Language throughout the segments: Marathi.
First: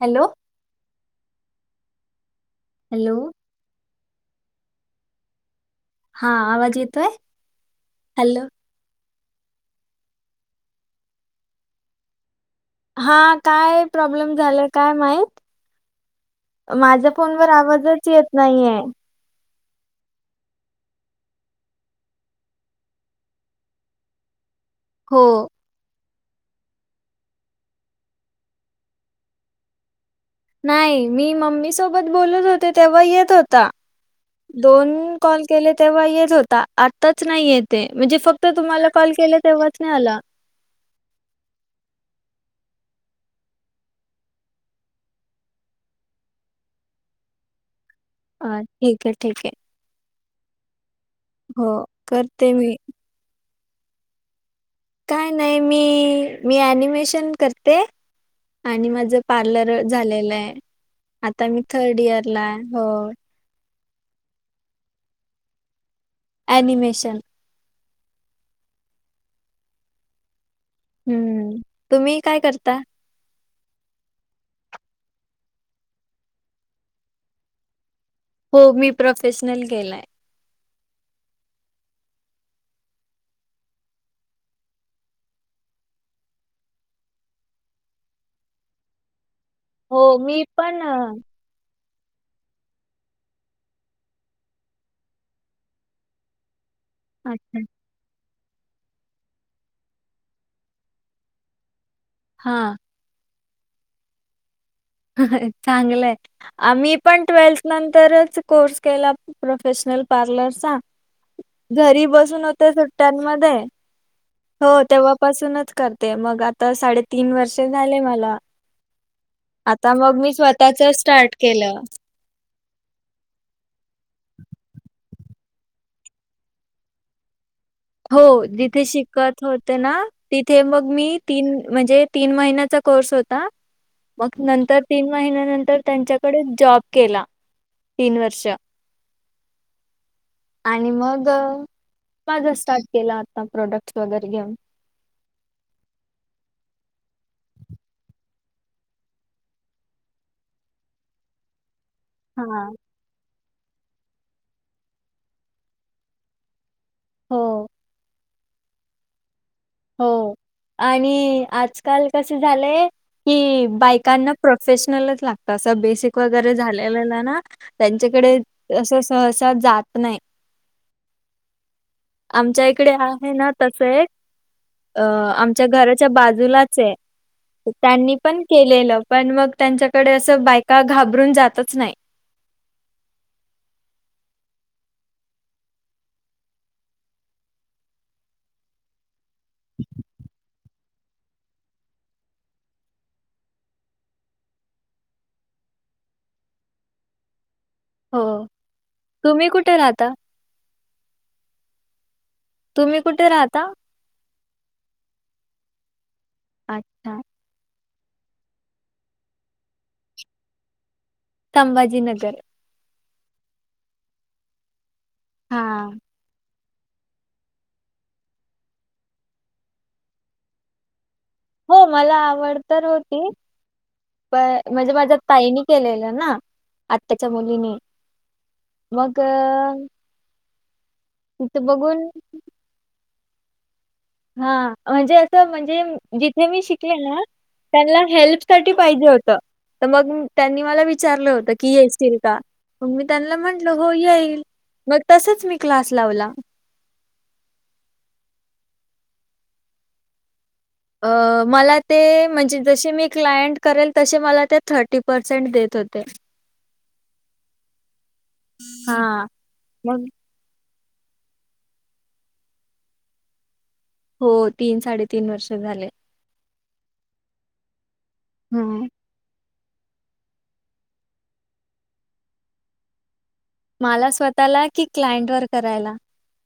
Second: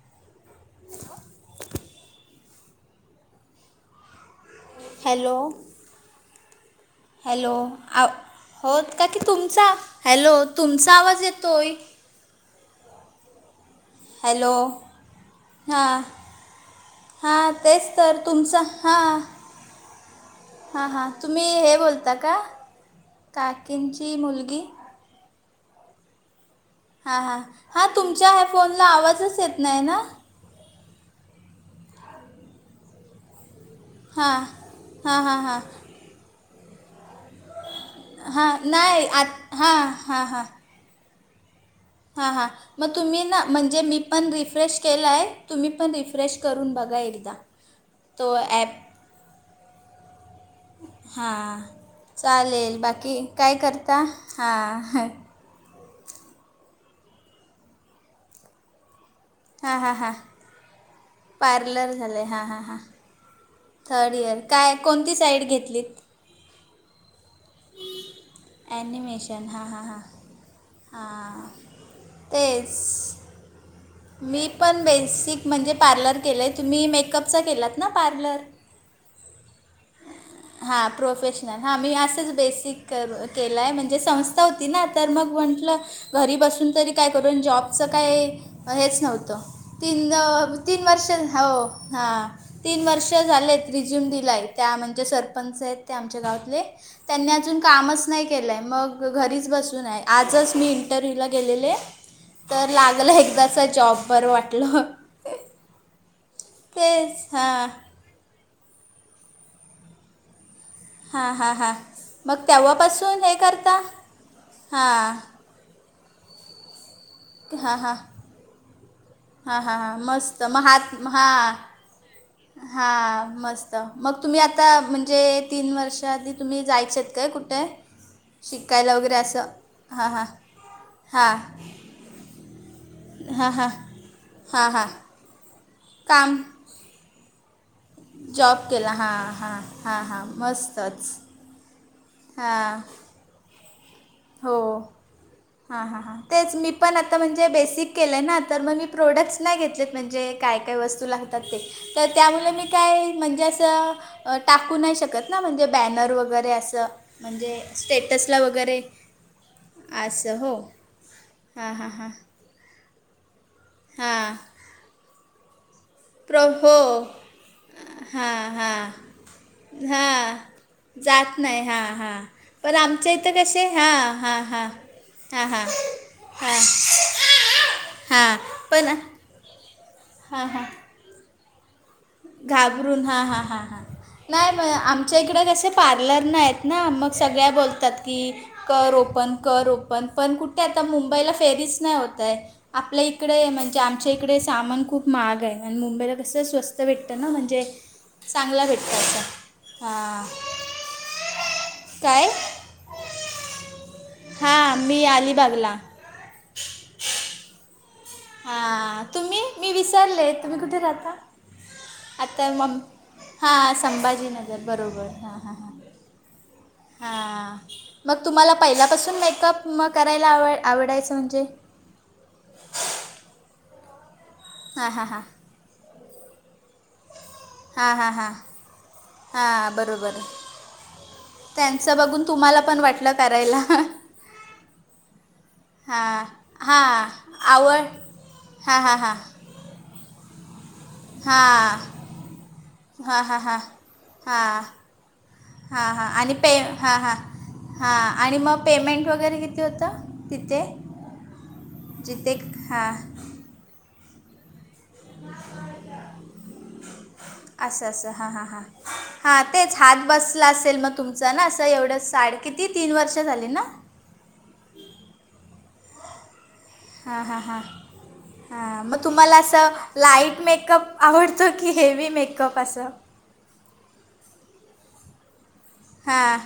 हॅलो. हॅलो. हॅलो. हा आवाज येत? हॅलो आ होत काकी तुमचा हॅलो तुमचा आवाज येतोय. हा काय प्रॉब्लेम झालं काय माहित. हा. माझ्या फोनवर आवाजच येत तुमचा नाहीये. हां हां, हां तुम्ही हे बोलता का काकींची मुलगी? हो. हां, हां, हां तुमच्या ह्या फोनला आवाजच येत नाही ना. नाही मी मम्मी सोबत बोलत होते तेव्हा येत होता. हां दोन हां हां कॉल हां केले तेव्हा येत होता, आताच नाही येत. ते म्हणजे फक्त हां तुम्हाला नाही कॉल केला आत तेव्हाच हां नाही आला. हा हा. मग तुम्ही ना म्हणजे मी पण रिफ्रेश केलाय, तुम्ही पण रिफ्रेश करून बघा एकदा. ह [unintelligible] अ ठीक आहे ठीक आहे. हा हो करते मी चालेल बाकी काय करता हा. नाही नाही मी मी अनिमेशन करते आणि माझ पार्लर हां हां झालेला आहे आता मी पार्लर थर्ड झालं आहे हां इयरला हां हां हो. थर्ड इयर काय कोणती साईड घेतलीत? एॲनिमेशन. एॅनिमेशन हा हा हा. हम्म तुम्ही काय करता? मी पण बेसिक म्हणजे पार्लर केलं आहे, तुम्ही मेकअपचा केलात ना पार्लर? हो मी प्रोफेशनल केलाय. ह [unintelligible] [inaudible] हां प्रोफेशनल हां मी असंच बेसिक करू केलं आहे, म्हणजे संस्था होती ना तर मग म्हटलं घरी बसून तरी काय करून जॉबचं काय हेच नव्हतं तीन हो, मी पण तीन अ, वर्ष हो हां. तीन वर्ष झालेत रिझ्यूम दिलाय त्या म्हणजे, सरपंच आहेत ते आमच्या गावातले. त्यांनी अजून अच्छा. कामच नाय केलाय मग घरीच बसून हाय मग आजच इंटरव्यू ला गेलेले तर हां. ला [unintelligible] मला एकदाच जॉब बरं वाटलं. चांगलंय आ मी तेच पण ट्वेल्थ हां नंतरच कोर्स केला प्रोफेशनल पार्लरचा. हां हां हां घरी बसून मग होते तेव्हापासून हे सुट्ट्यांमध्ये करता हो हां तेव्हापासूनच करते, मग आता साडेतीन वर्ष झाले मला. हा हा आता हां मग मी मस्त महात स्वतःचं महा स्टार्ट केलं. हा मस्त मग तुम्ही आता म्हणजे, तीन वर्ष आधी तुम्ही जायचे काय कुठे?. हो जिथे शिकायला वगैरे शिकत असं होते ना हां हां तिथे मग मी हां तीन म्हणजे तीन महिन्याचा कोर्स होता हां हां मग हां नंतर हां तीन महिन्या नंतर काम त्यांच्याकडे जॉब केला. तीन वर्ष. जॉब केला हा हा हा हा मस्तच. ग माझा हां स्टार्ट केला आता प्रोडक्ट् वगैरे घेऊन. हा हा हां. तेच मी पण आता म्हणजे बेसिक केलंय ना, तर मग मी प्रोडक्ट्स नाही घेतलेत, म्हणजे काय काय वस्तू लागते तात ते तर त्यामुळे मी हा काय म्हणजे असं टाकू नाही शकत ना म्हणजे बॅनर वगैरे असं म्हणजे हो स्टेटसला वगैरे. हो आणि हां हां आजकाल हां कस झालंय की बायकांना हां प्रो फेशनलच लागत असं बेसिक क प्रो वगैरे हो झालेला ना त्यांच्याकडे हां हां अस सहसा जात नाही. हां जात नाही हा हा पण इकडे आमच्या आहे इथं ना कसे तसं हा एक हा हा. अ हा हा आमच्या घराच्या हा. बाजूलाच आहे त्यांनी पण केलेलं पण मग त्यांच्याकडे असं हां हां बायका घाबरून जातच नाही. घाबरून हा हा हा हा. नाही मग आमच्या इकडें कसे पार्लर नाही आहेत ना मग सगळ्या बोलतात की कर ओपन कर ओपन पण कुठे आता मुंबईला फेरीच नाही होतय. आपल्या इकडे म्हणजे आमच्या इकडे सामान खूप महाग आहे आणि मुंबईला कसं स्वस्त स्त भेटत ना म्हणजे हो चांगलं भेटतं असं तुम्ही कुठे राहता? ह काय? तुम्ही कुठे राहता? हा मी अलिबागला. अच्छा. हा तुम्ही मी विसरले तुम्ही कुठे राहता संभाजीनगर. आता मग हा, संभाजीनगर बरोबर हा. हां. हा... मग तुम्हाला पहिल्यापासून मेकअप म. करायला आव आवडायचं म्हणजे? हो, मला आवड तर होती, प हां म्हणजे हां माझ्या हां ताईनी- केलेलं ना, आत्ताच्या मुलींनी हां हां हां मग- हां त्यांचं बघून तुम्हाला पण वाटलं करायला. हा, म्हणजे असं म्हणजे हां जिथे मी शिकले हां ना- आवड त्यांना हेल्प साठी हां हां पाहिजे हां होत, तर मग त्यांनी मला - विचारलं होत, की हां येशील का? मग मी हां त्यांनला हां हां म्हटल हो येईल, हां मग तसच मी हां क्लास हां लावला. आणि पे हां हां हां आणि मग पेमेंट वगैरे किती होतं, तिथे? अ.. मला ते जिथे म्हणजे जसे हां मी क्लायंट - करेल तसे मला ते थर्टी पर्सेंट देत होते. असं असं हा, हा, हा, हां. हा, तेच हात मग बस- ला असेल, मग तुमच ना असं एवढं साड किती तीन वर्ष झाली ना? हो, तीन साडेतीन वर्ष झाले. हा, हा, हा, हा, हं. म- तुम्हाला असं लाईट मेकअप आवडतं की, हेवी मेकअप असं? मला स्वतःला की, क्लाइंट वर करायला? हां,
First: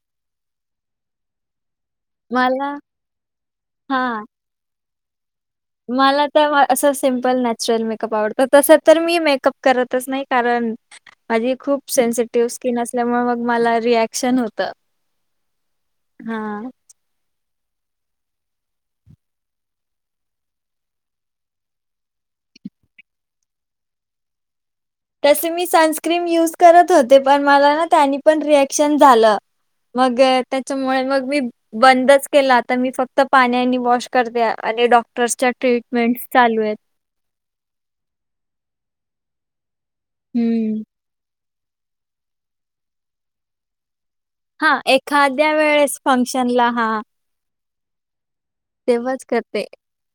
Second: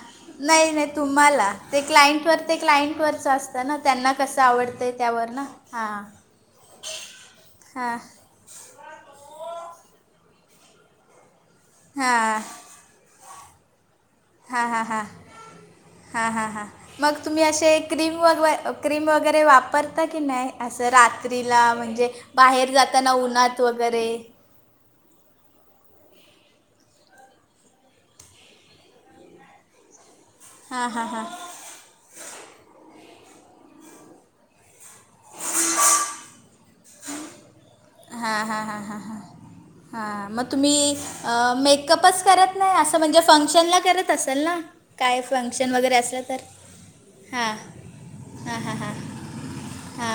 नाही, नाही, तुम्हाला? ते क्लाइंट वर ते मला क्लाइंट वरच असतं ना, त्यांना हां. कसं आवडतंय, त्यावर ना. हां मला तर असं, सिम्पल नॅचरल हां मेकअप आवडत. त तस तर मी मेकअप करतच नाही, कारण माझी खूप हां सेन्सिटिव्ह स्किन अस- ल्यामुळे मग मला रियाक्शन होत. हां हां हां हां हां हा. हां मग तुम्ही असे क्रीम व क्रीम वगैरे वापरता की नाही, असं रात्रीला म्हणजे- बाहेर जाताना उन्हात वगैरे. तसे मी सनस्क्रीम युज करत होते, पण मला ना त्यानी पण रिएक्शन झालं. मग, हां त्याच्यामुळे हां हां मग मी- बंदच केल, आता मी फक्त पाण्याने आणि वॉश करते आणि डॉक्टरच्या ट्रीटमेंटस् चालू आहेत. हां, हां, हां, हा, मग हम्म. तुम्ही- मेकअपच करत नाही, असं म्हणजे फंक्शनला करत- असेल ना, हां, काय एखाद्या फंक्शन वगैरे वेळेस असलं तर, फंक्शनला हां, हा, हा, हां. तेव्हाच करते. हा,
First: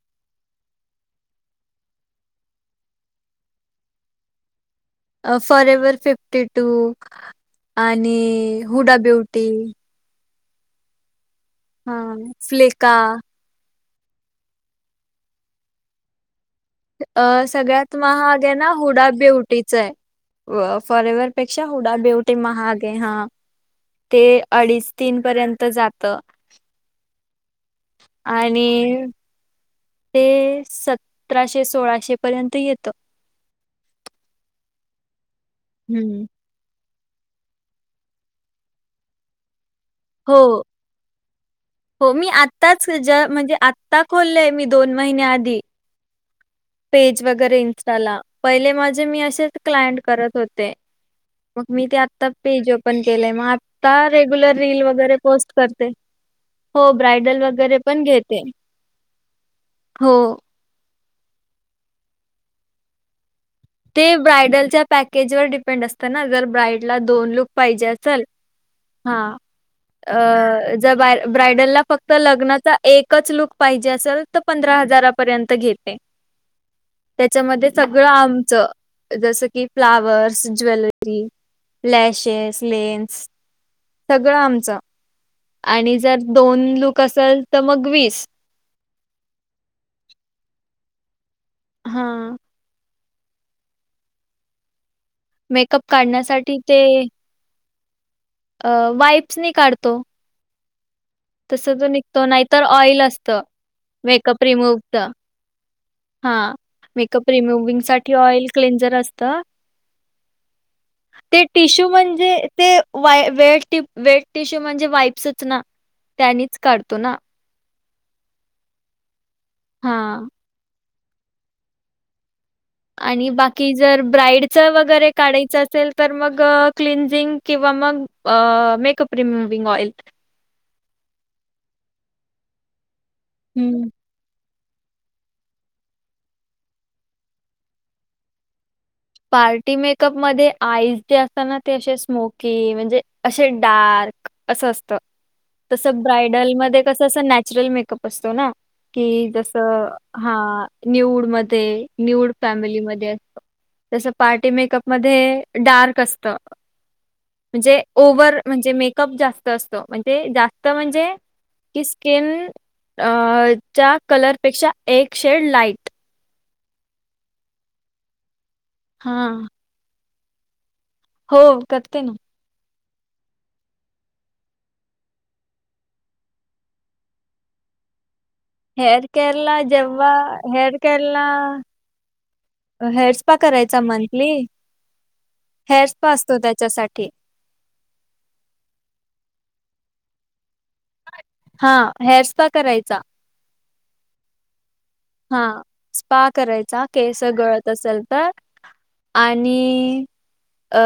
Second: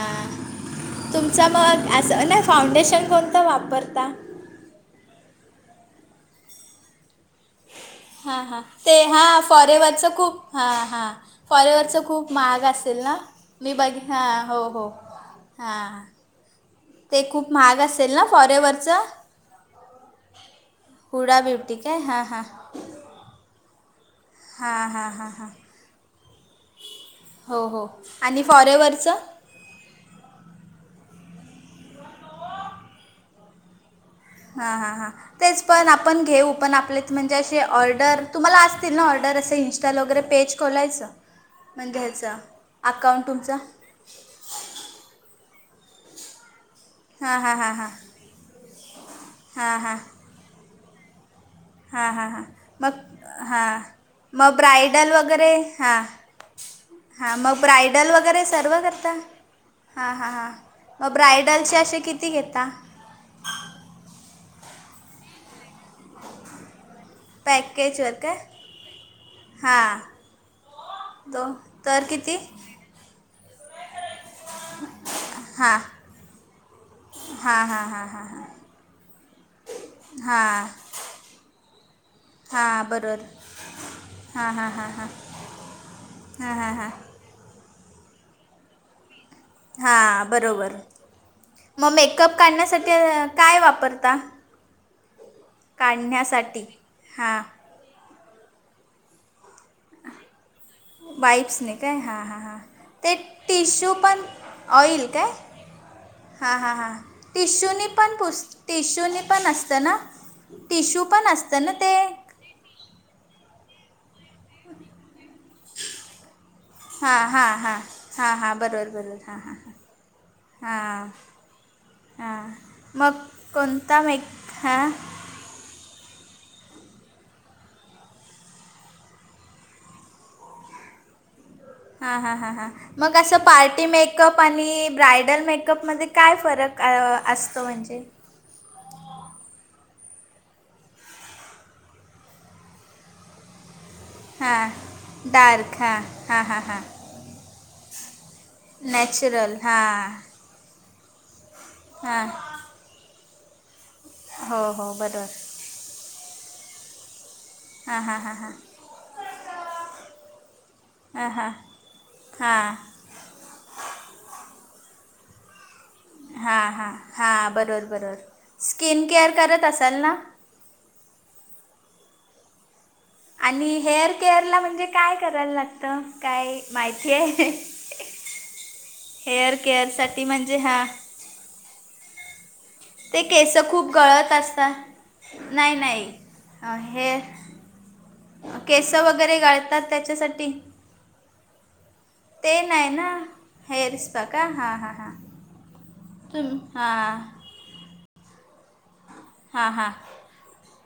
तुमच मग असं नाही फाउंडेशन कोणतं वापरता? Forever fifty two. हा, हा, ते हा, फॉरेवरच खूप- हा, हा, फॉरेवरचं हां, खूप महाग फ्लेका असेल ना, मी बघे- हां, हो, हो, हां. ते अ.. खूप महाग सगळ्यात असेल महाग आहे ना, फॉरेवरचं हुडा ब्यूटीच आहे. हुडा फॉरेवरपेक्षा ब्युटी हुडा काय हां ब्यूटी हां महाग आहे, हा. ते हां अडीच हां तीन हां हां पर्यंत जात. हो. हो. आणि.. ते, सतराशे, सोळाशे पर्यंत येतं. हा, हा, हा, तेच पण आपण हं. घेऊ, पण आपले- म्हणजे, असे ऑर्डर तुम्हाला असतील ना, ऑर्डर असं इंस्टा वगैरे पेज हो, खोलायचं. म्हणजे हो, मी ह्याचं आत्ताच ज अकाऊंट म्हणजे, तुमचं आत्ता खोललंय मी दोन महिन्या आधी. पेज हां हां वगैरे हां हां इंस्टाला, पहिले माझे मी असेच हां हां क्लायंट करत होते. मग मी ते हां आता हां हां पेज मग ओपन केलंय, मग हां आत्ता मग रेग्युलर रील ब्रायडल वगैरे पोस्ट करते. हां हो, हां ब्रायडल मग वगैरे पण घेते. हा हो, हा हां. मग ब्रायडलचे असे किती घेता? ते ब्रायडलच्या पॅकेजवर डिपेंड असते. त्यांना जर ब्राईडला दोन लूक पाहिजे पॅकेजवर असल काय हा. हां अअ जर दो ब्रायडलला तर फक्त किती लग्नाचा एकच लूक पाहिजे असल फक्त पंधरा हजारापर्यंत हां घेते. हां त्याच्यामध्ये हां सगळं हां आ हां जी जसं की फ्लावर्स, हां ज्वेलरी, लॅशेस, लेन्स सगळं हा. हा. आमचं हा. हा. आणि जर दोन लूक असेल, तर मग वीस हा. बरोबर. मग हां. मेकअप काढण्यासाठी काय वापरता? मेकअप काढण्यासाठी ते हां अ वाईप्स नि काढतो. [inaudible] वाईप्स तसं ने तो काय, हां, निघतो हां, हां, नाहीतर ऑइल ते असतं टिश्यू पण ऑईल काय- हा. हां हां हां मेकअप रिमूव्हींग टिश्यूनी साठी पण पुस ऑइल क्लेंझर टिश्यूनी असत. पण असतं ना टिश्यू पण ते असतं ना टिशू म्हणजे ते वा वे वेट टिश्यू म्हणजे वाईप्सच ना. त्यानीच काढतो. ना. हां हां हां हां हां. बरोबर, बरोबर. हां हां हां. हा. हां. हां. मग आणि बाकी जर कोणता मेक ब्राईडचं हां वगैरे काढायच असेल तर, मग क्लिनझिंग किंवा मग मेकअप रिमूविंग ऑइल हा. हा. हा. हा. मग असं पार्टी हं. मेक मेकअप आणि ब्रायडल मेकअप मध्ये काय फरक असतो? म्हणजे पार्टी मेकअपमध्ये आईज जे असतात ना. ते असे स्मोकी म्हणजे असे डार्क हां असं असत. डार्क हां तसं हां ब्रायडल हां हां मध्ये कसं, असं नॅचरल मेकअप असतो ना. कि जस, नॅचरल हां हा. न्युड मध्ये हां न्युड फॅमिलीमध्ये अ जसं पार्टी हो मेकअप हो बरोबर मध्ये, डार्क असत. म्हणजे, हां हां हां ओव्हर हां म्हणजे, मेकअप जास्त असतो. म्हणजे जास्त म्हणजे हां हां की स्किन, हां च्या कलरपेक्षा एक शेड लाईट हां. हां. हां. बरोबर, बरोबर. स्किन हा केअर करत असाल ना? हो. करते ना. आणि हेअर केअर ला म्हणजे काय करायला लागतं? कायमाहिती आहे? हेअर केरला, जेव्हा केअरसाठी म्हणजे हेअर हां केरला ते केस खूप गळत असतात. नाही. हेअर नाही. स्पा असतो अ त्याच्यासाठी हे केस वगैरे गळतात त्याच्यासाठी हा. हेअर स्पा ते नाही करायचा ना. हेर स्पा का? हां हां हां. हा. स्पा तुम करायचा केस हां गळत असेल तर हां हां आणि अ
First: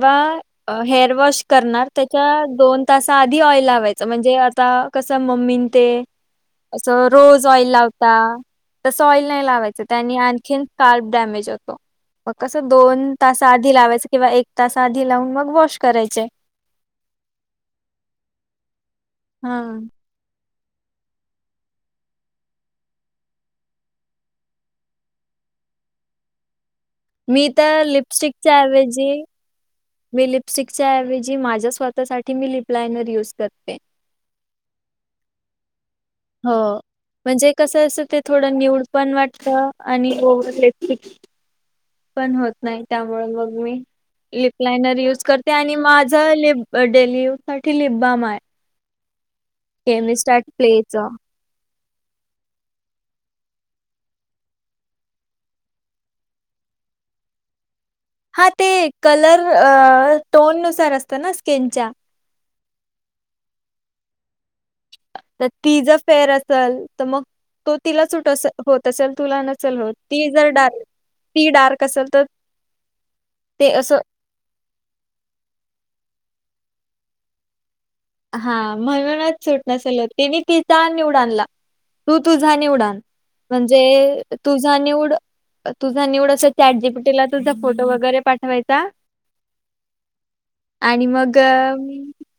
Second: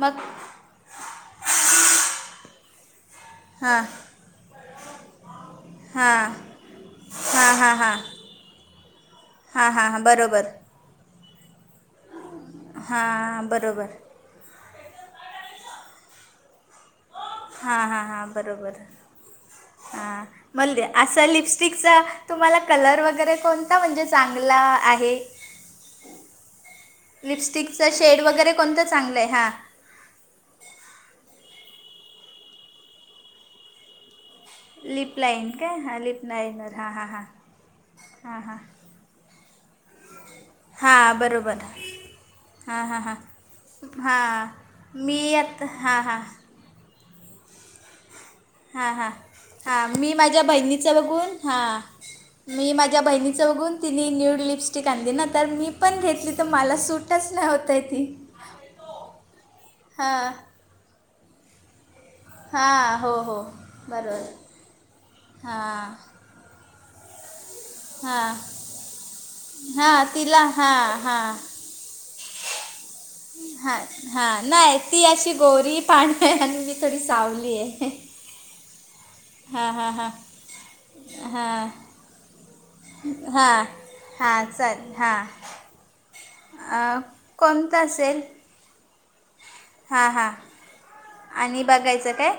मग हेअर वॉश करणार, त्याच्या दोन तासा आधी ऑइल हां लावायच. म्हणजे आता कस मम्मीन ते, हां असं रोज हां ऑइल हां लाव हां ता तसं ऑइल नाही हां लावायच. हां हां त्यानी बरोबर आणखी काल डॅमेज होतो. मग कसं दोन तास हां आधी बरोबर लावायचं, किंवा एक तास आधी लावून मग वॉश करायचे. हां हां हां. बरोबर. हा. ह. म्हणजे असा लिपस्टिकचा... तुम्हाला कलर वगैरे कोणता म्हणजे... चांगला आहे? मी तर लिपस्टिकचं शेड वगैरे लिपस्टिकच्या कोणतं चांगलं ऐवजी ए... हा मी लिपस्टिकच्या ऐवजी माझ्या स्वतःसाठी मी लिपलायनर यूज करते. लिप लाइन काय हा लिप हो लाईनर हां हां हां म्हणजे कस अस ते हां थोडं हां न्यूड पण वाटत आणि ओवर लिप. हा बरोबर. पण होत नाही हां हां हां त्यामुळे मग मी हां लिपलाइनर मी यूज करते आता आणि हां माझ हां लिप. अ डेली यूजसाठी लिपबाम आहे. हा हा हा मी केमिस्ट माझ्या ॲट बहिणीचं प्लेचं. बघून हा. मी माझ्या बहिणीचं बघून तिने न्यूड लिपस्टिक आणली ना तर मी पण घेतली तर मला सूट. टच नाही होतय ती. हा ते कलर हां टोन नुसार असतं ना स्किनच्या. हा हो हो बरोबर. तर ती हां ज फेअर असेल तर मग. तो तिला सुट हां होत असल तुला नसेल हो हां ती तिला जर डार्क. हां ती डार्क असल तर ते हा. असं हा नाही ती अशी गोरी पान आणि थोडी सावली आहे. हा म्हणूनच हां सुटना हां सल हां तिने तिचा न्यूड आणला हां तू तुझा न्यूड आण. हां म्हणजे हां तुझा चल निवड. हां तुझा न्यूड असल तर चॅट अं, जीपीटीला तुझा फोटो वगैरे पाठवायचा. हा हा आणि मग आणि अ, बघायचं काय.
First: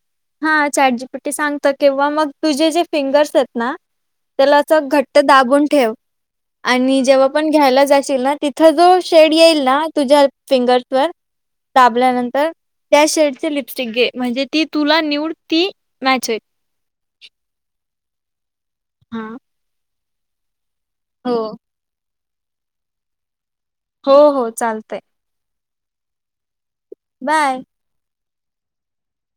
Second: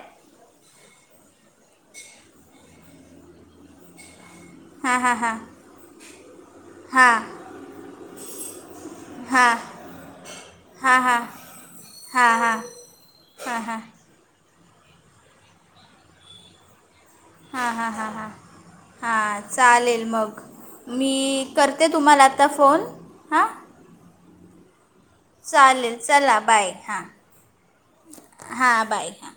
हा चटजी पिट्टी सांगत किंवा मग तुझे जे फिंगर्स आहेत ना त्याला. च हां हां घट्ट हां दाबून ठेव. आणि हां जेव्हा पण घ्यायला जाशील ना तिथं जो शेड हां येईल ना तुझ्या फिंगर्स हां वर. हां हां दाबल्यानंतर हां त्या शेड चे हां हां लिपस्टिक घे. म्हणजे ती तुला न्यूड ती मॅच होईल. हा हा हा हा. हा. चालेल मग मी हो करते तुम्हाला आत्ता फोन हा. हो हो चालतंय. चालेल चला बाय हां. बाय. हा बाय हा.